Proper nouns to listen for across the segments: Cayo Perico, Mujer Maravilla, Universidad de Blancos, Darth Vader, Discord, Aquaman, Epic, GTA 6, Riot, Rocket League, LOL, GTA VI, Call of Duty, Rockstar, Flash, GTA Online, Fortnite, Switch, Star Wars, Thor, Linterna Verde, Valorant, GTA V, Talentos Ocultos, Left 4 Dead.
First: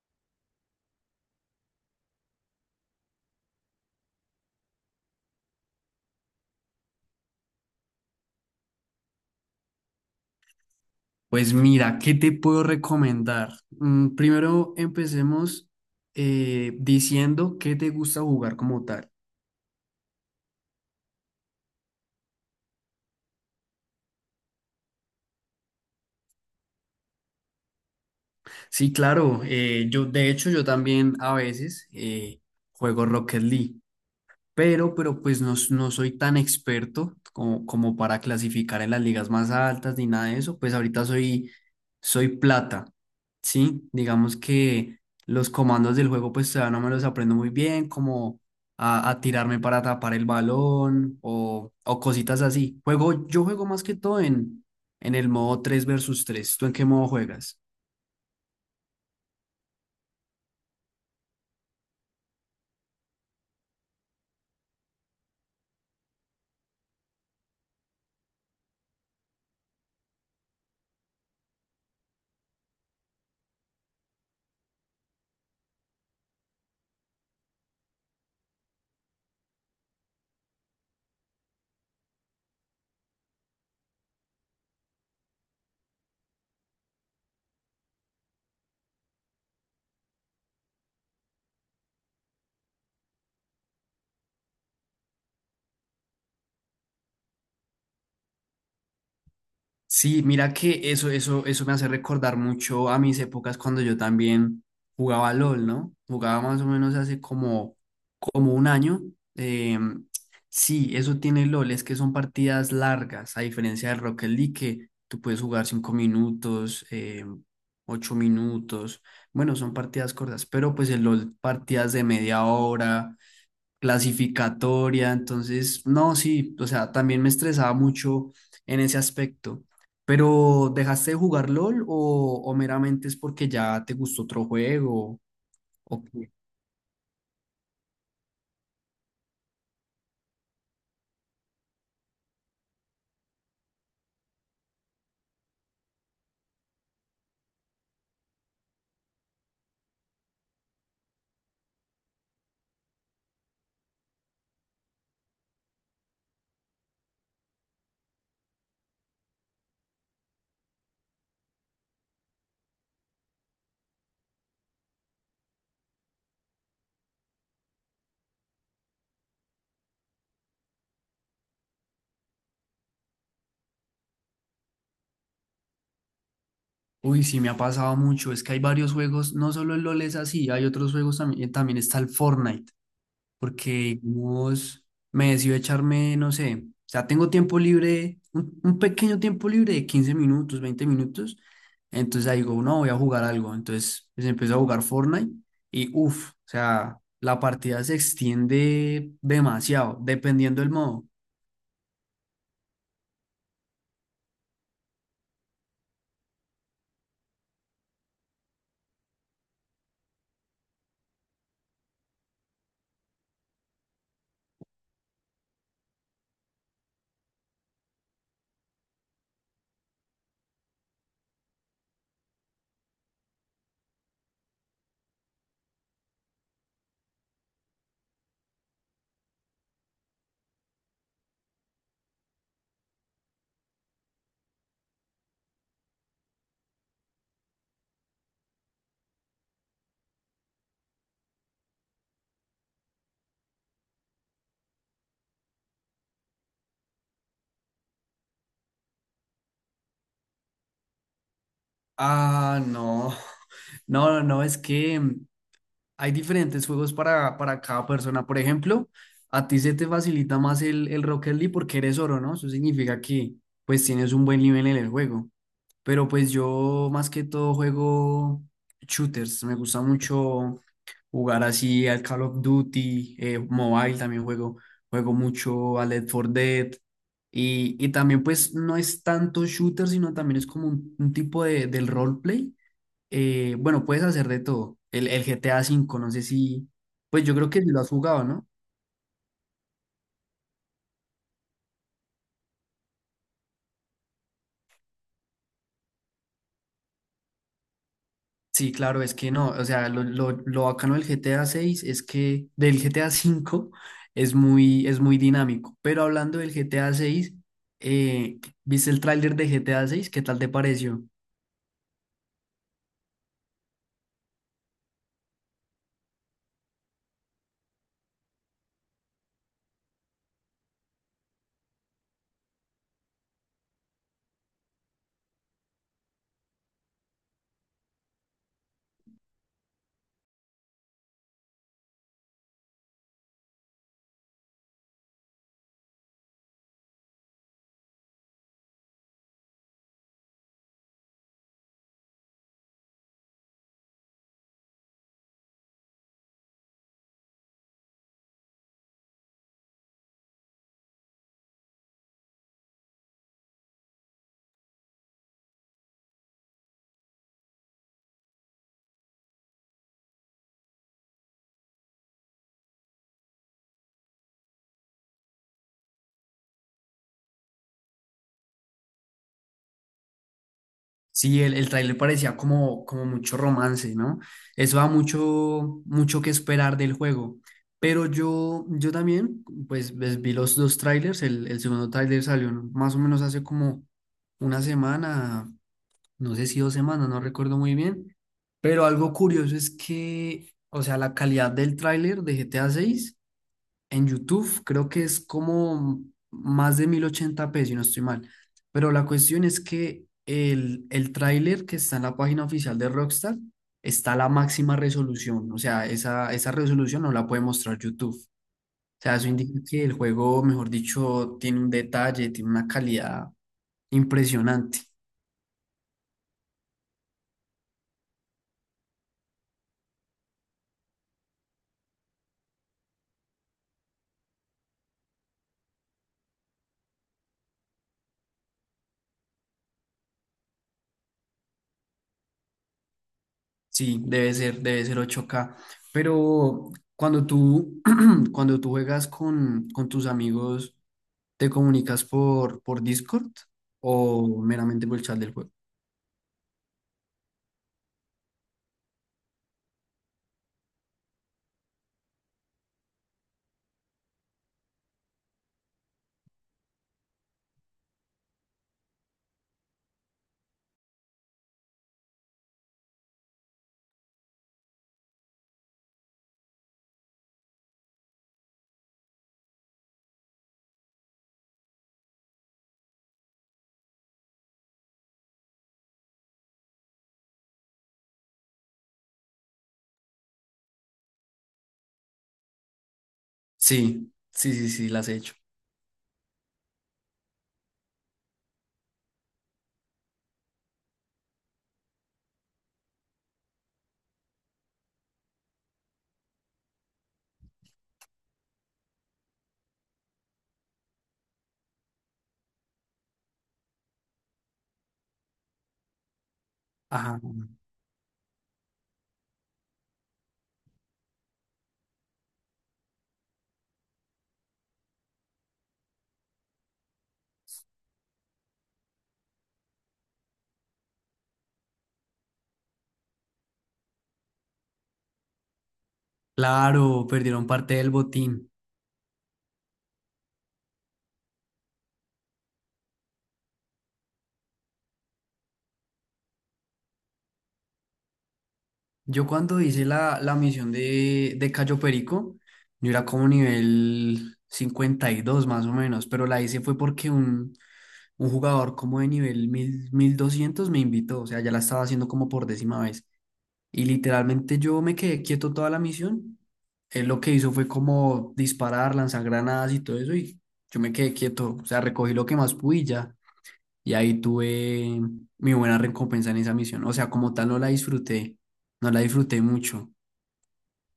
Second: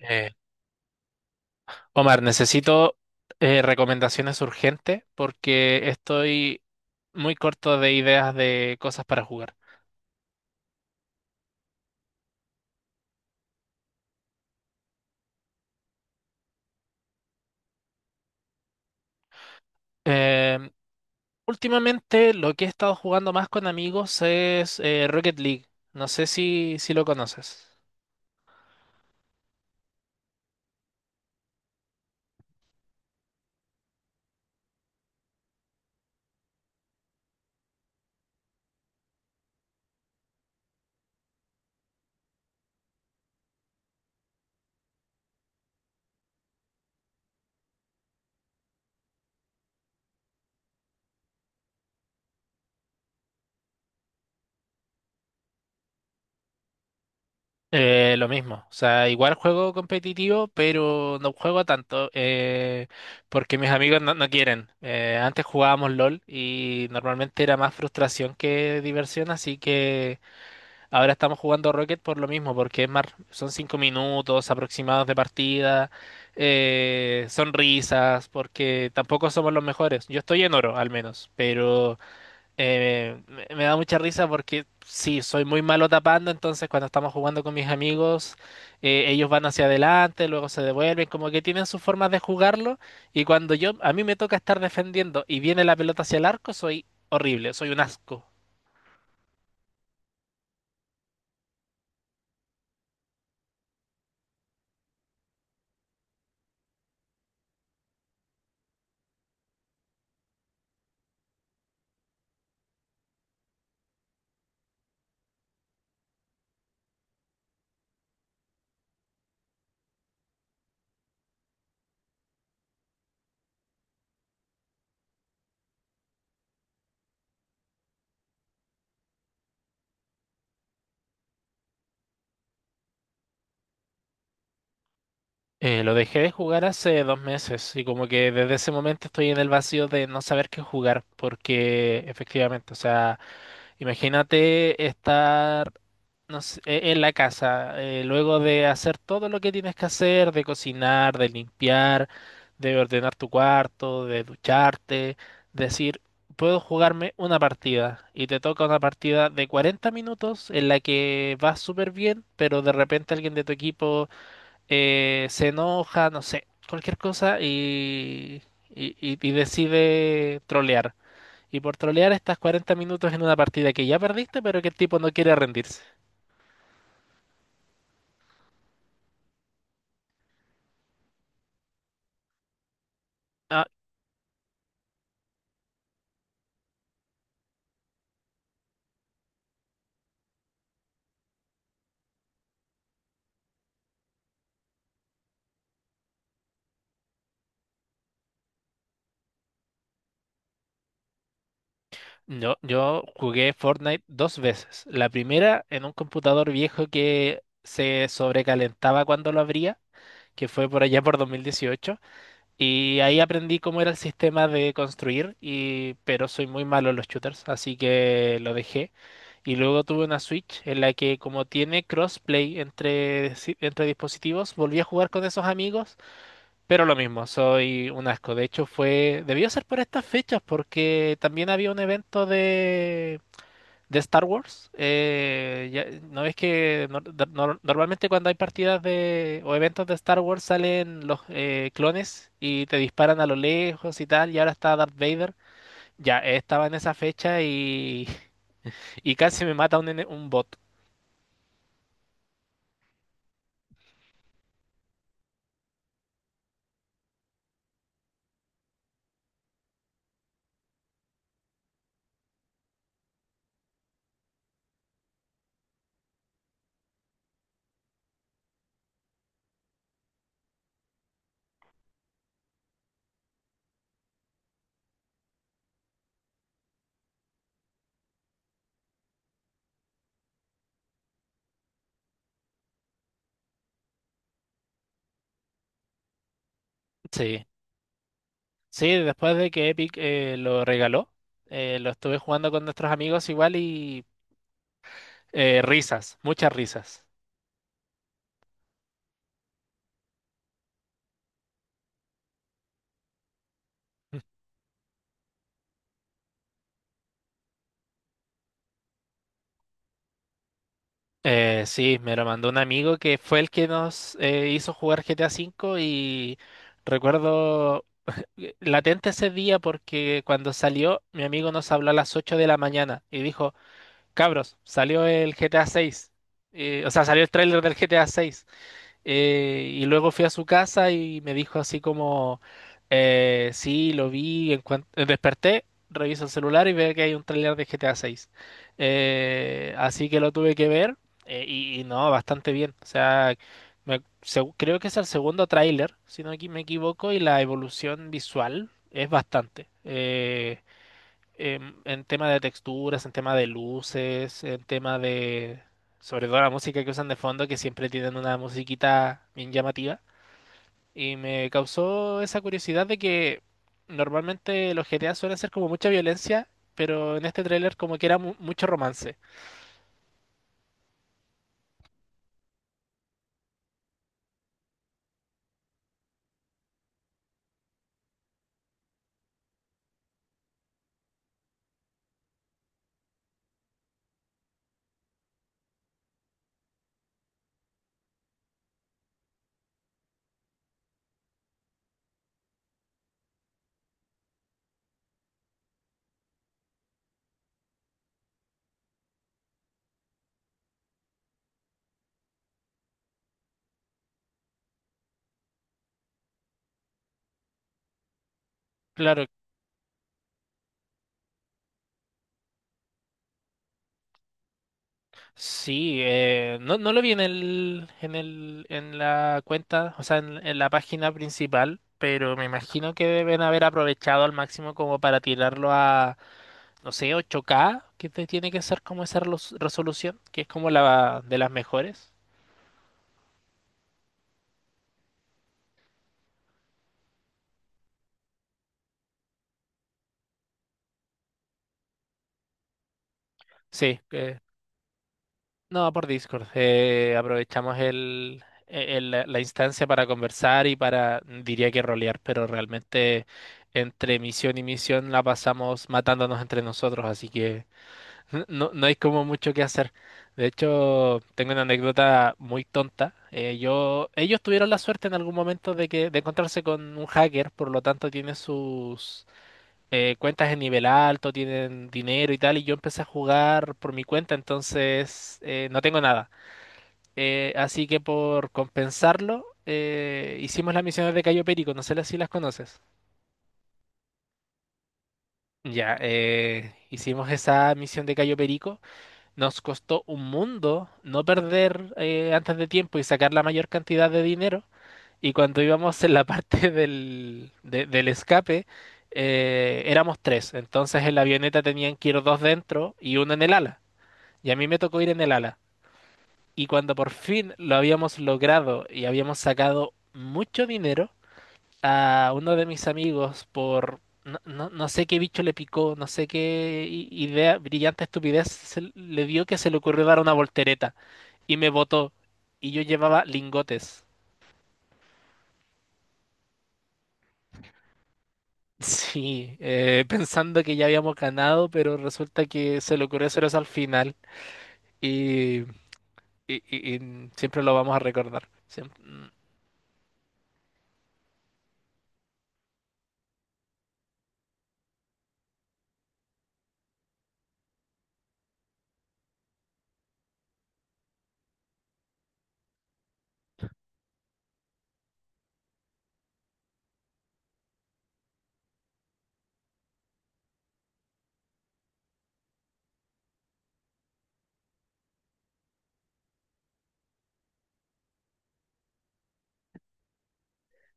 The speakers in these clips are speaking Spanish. Eh, Omar, necesito recomendaciones urgentes porque estoy muy corto de ideas de cosas para jugar. Pues mira, ¿qué te puedo recomendar? Primero empecemos diciendo qué te gusta jugar como tal. Em, Últimamente lo que he estado jugando más con amigos es Rocket League. No sé si lo conoces. Sí, claro, yo de hecho yo también a veces juego Rocket League. Pero pues no, no soy tan experto como para clasificar en las ligas más altas ni nada de eso. Pues ahorita soy plata, ¿sí? Digamos que los comandos del juego pues todavía no me los aprendo muy bien, como a tirarme para tapar el balón o cositas así. Yo juego más que todo en el modo 3 versus tres. ¿Tú en qué modo juegas? Lo mismo, o sea, igual juego competitivo, pero no juego tanto porque mis amigos no quieren. Antes jugábamos LOL y normalmente era más frustración que diversión, así que... Ahora estamos jugando Rocket por lo mismo, porque es más, son cinco minutos aproximados de partida, son risas, porque tampoco somos los mejores. Yo estoy en oro, al menos, pero me da mucha risa porque sí, soy muy malo tapando, entonces cuando estamos jugando con mis amigos, ellos van hacia adelante, luego se devuelven, como que tienen sus formas de jugarlo, y cuando yo, a mí me toca estar defendiendo y viene la pelota hacia el arco, soy horrible, soy un asco. Sí, mira que eso me hace recordar mucho a mis épocas cuando yo también jugaba LOL, ¿no? Jugaba más o menos hace como un año. Eh, sí, eso tiene LOL, es que son partidas largas, a diferencia del Rocket League, que tú puedes jugar 5 minutos, 8 minutos. Bueno, son partidas cortas, pero pues el LOL, partidas de media hora, clasificatoria. Entonces, no, sí, o sea, también me estresaba mucho en ese aspecto. Pero, ¿dejaste de jugar LOL o meramente es porque ya te gustó otro juego? Lo ¿O dejé de qué? jugar hace dos meses y como que desde ese momento estoy en el vacío de no saber qué jugar porque efectivamente, o sea, imagínate estar no sé, en la casa luego de hacer todo lo que tienes que hacer, de cocinar, de limpiar, de ordenar tu cuarto, de ducharte, decir, puedo jugarme una partida y te toca una partida de 40 minutos en la que vas súper bien, pero de repente alguien de tu equipo se enoja, no sé, cualquier cosa y decide trolear. Y por trolear estás 40 minutos en una partida que ya perdiste, pero que el tipo no quiere rendirse. Uy, sí, me ha pasado mucho, es que hay varios juegos, no solo el LOL es así, hay otros juegos también, también está el Fortnite. Ah, Porque digamos, me decido echarme, no sé, o sea, tengo tiempo libre, un pequeño tiempo libre de 15 minutos, 20 minutos. Entonces ahí digo, no, voy a jugar algo. Entonces pues empiezo a jugar Fortnite y uff, o sea, la partida se extiende demasiado, dependiendo del modo. yo jugué Fortnite dos veces. La primera en un computador viejo que se sobrecalentaba cuando lo abría, que fue por allá por 2018. Y ahí aprendí cómo era el sistema de construir, y, pero soy muy malo en los shooters, así que lo dejé. Y luego tuve una Switch en la que como tiene crossplay entre, si- entre dispositivos, volví a jugar con esos amigos, pero lo mismo, soy un asco. De hecho, fue, debió ser por estas fechas porque también había un evento de Star Wars, no es que normalmente cuando hay partidas de, o eventos de Star Wars salen los clones y te disparan a lo lejos y tal, y ahora está Darth Vader. Ya Estaba en esa fecha y, y casi me mata un bot. Ah, no, no, no, no, es que hay diferentes juegos para cada persona. Por ejemplo, a ti se te facilita más el Rocket League porque eres oro, ¿no? Eso significa que pues tienes un buen nivel en el juego. Pero pues yo más que todo juego shooters. Me gusta mucho jugar así al Call of Duty, Mobile también juego. Juego mucho a Left 4 Dead. Y también pues no es tanto shooter, sino también es como un tipo del roleplay. Bueno, puedes hacer de todo. El GTA V, no sé si, pues yo Sí, creo que sí lo has jugado, ¿no? sí, después de que Epic lo regaló, lo estuve jugando con nuestros amigos igual y risas, muchas risas. Sí, claro, es que no, o sea, lo bacano del GTA 6 es que del GTA 5 es muy, dinámico. Pero hablando del GTA 6, ¿viste el tráiler de GTA 6? ¿Qué tal te pareció? Sí, me lo mandó un amigo que fue el que nos hizo jugar GTA V y recuerdo latente ese día porque cuando salió mi amigo nos habló a las 8 de la mañana y dijo, cabros, salió el GTA VI. O sea, salió el tráiler del GTA VI, y luego fui a su casa y me dijo así como, sí, lo vi, desperté, reviso el celular y veo que hay un tráiler de GTA 6, así que lo tuve que ver y no, bastante bien. O sea, creo que es el segundo tráiler, si no me equivoco, y la evolución visual es bastante. En tema de texturas, en tema de luces, en tema de, sobre todo la música que usan de fondo, que siempre tienen una musiquita bien llamativa. Y me causó esa curiosidad de que normalmente los GTA suelen ser como mucha violencia, pero en este tráiler como que era mucho romance. Sí, el tráiler parecía como mucho romance, ¿no? Eso da mucho, mucho que esperar del juego. Pero yo también, pues, vi los dos trailers. El segundo tráiler salió más o menos hace como una semana, no sé si 2 semanas, no recuerdo muy bien. Pero algo curioso es que, o sea, la calidad del tráiler de GTA 6. En YouTube creo que es como más de 1080p si no estoy mal. Pero la cuestión es que el tráiler que está en la página oficial de Rockstar está a la máxima resolución. O sea, esa resolución no la puede mostrar YouTube. O sea, Claro, eso indica que el juego, mejor dicho, tiene un detalle, tiene una calidad impresionante. sí, no lo vi en en la cuenta, o sea, en la página principal, pero me imagino que deben haber aprovechado al máximo como para tirarlo a no sé, 8K, que te tiene que ser como esa resolución, que es como la de las mejores. Sí, debe ser 8K. Pero cuando tú, cuando tú juegas con tus amigos, ¿te comunicas por Discord Sí, que- o meramente por el chat del juego? no, por Discord. Aprovechamos el, e-, el- la la instancia para conversar y para, diría que rolear, pero realmente entre misión y misión la pasamos matándonos entre nosotros, así que no, no hay como mucho que hacer. De hecho, tengo una anécdota muy tonta. Ellos tuvieron la suerte en algún momento de encontrarse con un hacker, por lo tanto tiene sus cuentas en nivel alto, tienen dinero y tal, y yo empecé a jugar por mi cuenta, entonces no tengo nada. Así que por compensarlo, hicimos las misiones de Cayo Perico, no sé si las conoces. Sí, sí, sí, sí, las he hecho. Ya, hicimos esa misión de Cayo Perico, nos costó un mundo no perder antes de tiempo y sacar la mayor cantidad de dinero. Y cuando íbamos en la parte del escape, éramos tres. Entonces en la avioneta tenían que ir dos dentro y uno en el ala. Y a mí me tocó ir en el ala. Y cuando por Ajá. fin lo habíamos logrado y habíamos sacado mucho dinero, a uno de mis amigos por... No sé qué bicho le picó, no sé qué idea, brillante estupidez se le dio que se le ocurrió dar una voltereta y me botó. Y yo llevaba lingotes. Claro, perdieron parte del botín. Sí, pensando que ya habíamos ganado, pero resulta que se le ocurrió hacer eso al final y, y siempre lo vamos a recordar. Yo cuando hice la misión de Cayo Perico, yo era como nivel 52 más o menos, pero la hice fue porque un jugador como de nivel 1200 me invitó. O sea, ya la estaba haciendo como por 10.ª vez. Y literalmente yo me quedé quieto toda la misión. Él lo que hizo fue como disparar, lanzar granadas y todo eso, y yo me quedé quieto. O sea, recogí lo que más pude y ya. Y ahí tuve mi buena recompensa en esa misión. O sea, como tal no la disfruté, no la disfruté mucho.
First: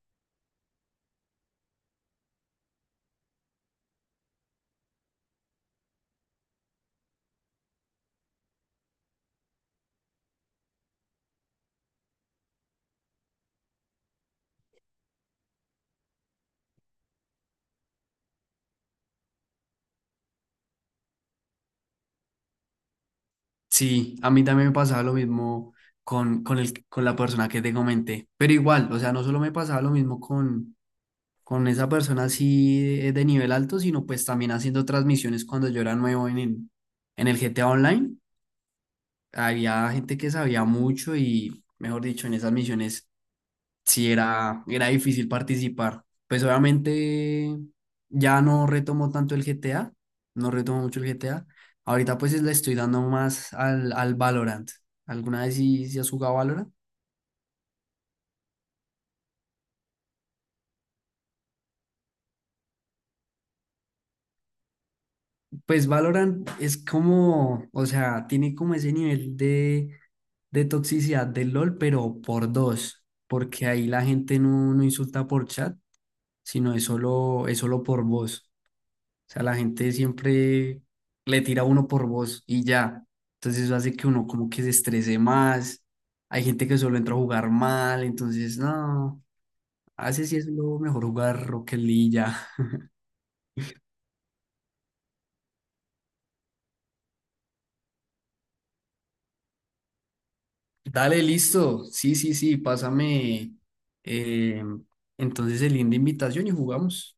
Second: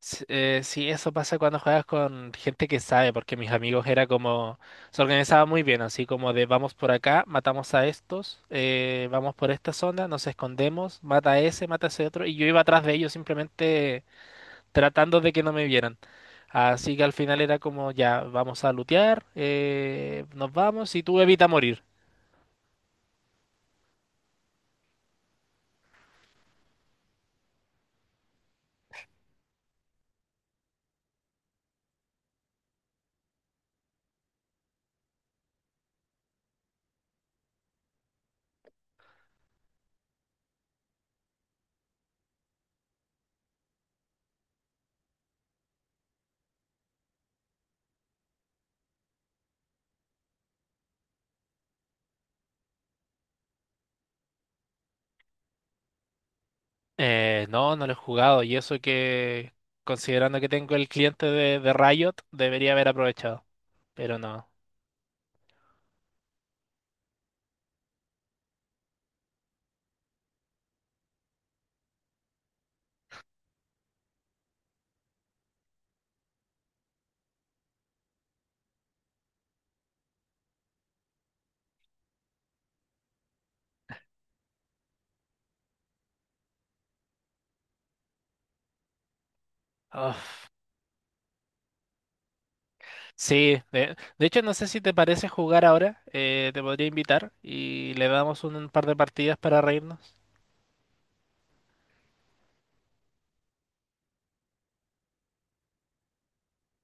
Sí, eso pasa cuando juegas con gente que sabe, porque mis amigos era como, se organizaba muy bien, así como de vamos por acá, matamos a estos, vamos por esta zona, nos escondemos, mata a ese otro, y yo iba atrás de ellos simplemente tratando de que no me vieran. Así que al final era como, ya, vamos a lootear, nos vamos y tú evita morir. Sí, a mí también me pasaba lo mismo con la persona que te comenté. Pero igual, o sea, no solo me pasaba lo mismo con esa persona así de nivel alto, sino pues también haciendo transmisiones cuando yo era nuevo en el GTA Online. Había gente que sabía mucho y, mejor dicho, en esas misiones sí era difícil participar. Pues obviamente ya no retomo tanto el GTA, no retomo mucho el GTA. Ahorita pues le estoy dando más al Valorant. ¿Alguna vez sí has jugado Valorant? No, no lo he jugado y eso que, considerando que tengo el cliente de Riot, debería haber aprovechado, pero no. Pues Valorant es como, o sea, tiene como ese nivel de toxicidad del LOL, pero por dos, porque ahí la gente no insulta por chat, sino es solo por voz. O sea, la gente siempre le tira a uno por voz y ya. Entonces eso hace que uno como que se estrese más. Hay gente que solo entra a jugar mal, entonces no, hace si es Uf. lo mejor jugar Rocket League y ya. Sí, de hecho no sé si te parece jugar ahora, te podría invitar y le damos un par de partidas para reírnos. Dale, listo. Sí, sí, sí, pásame eh, entonces el link de invitación y jugamos.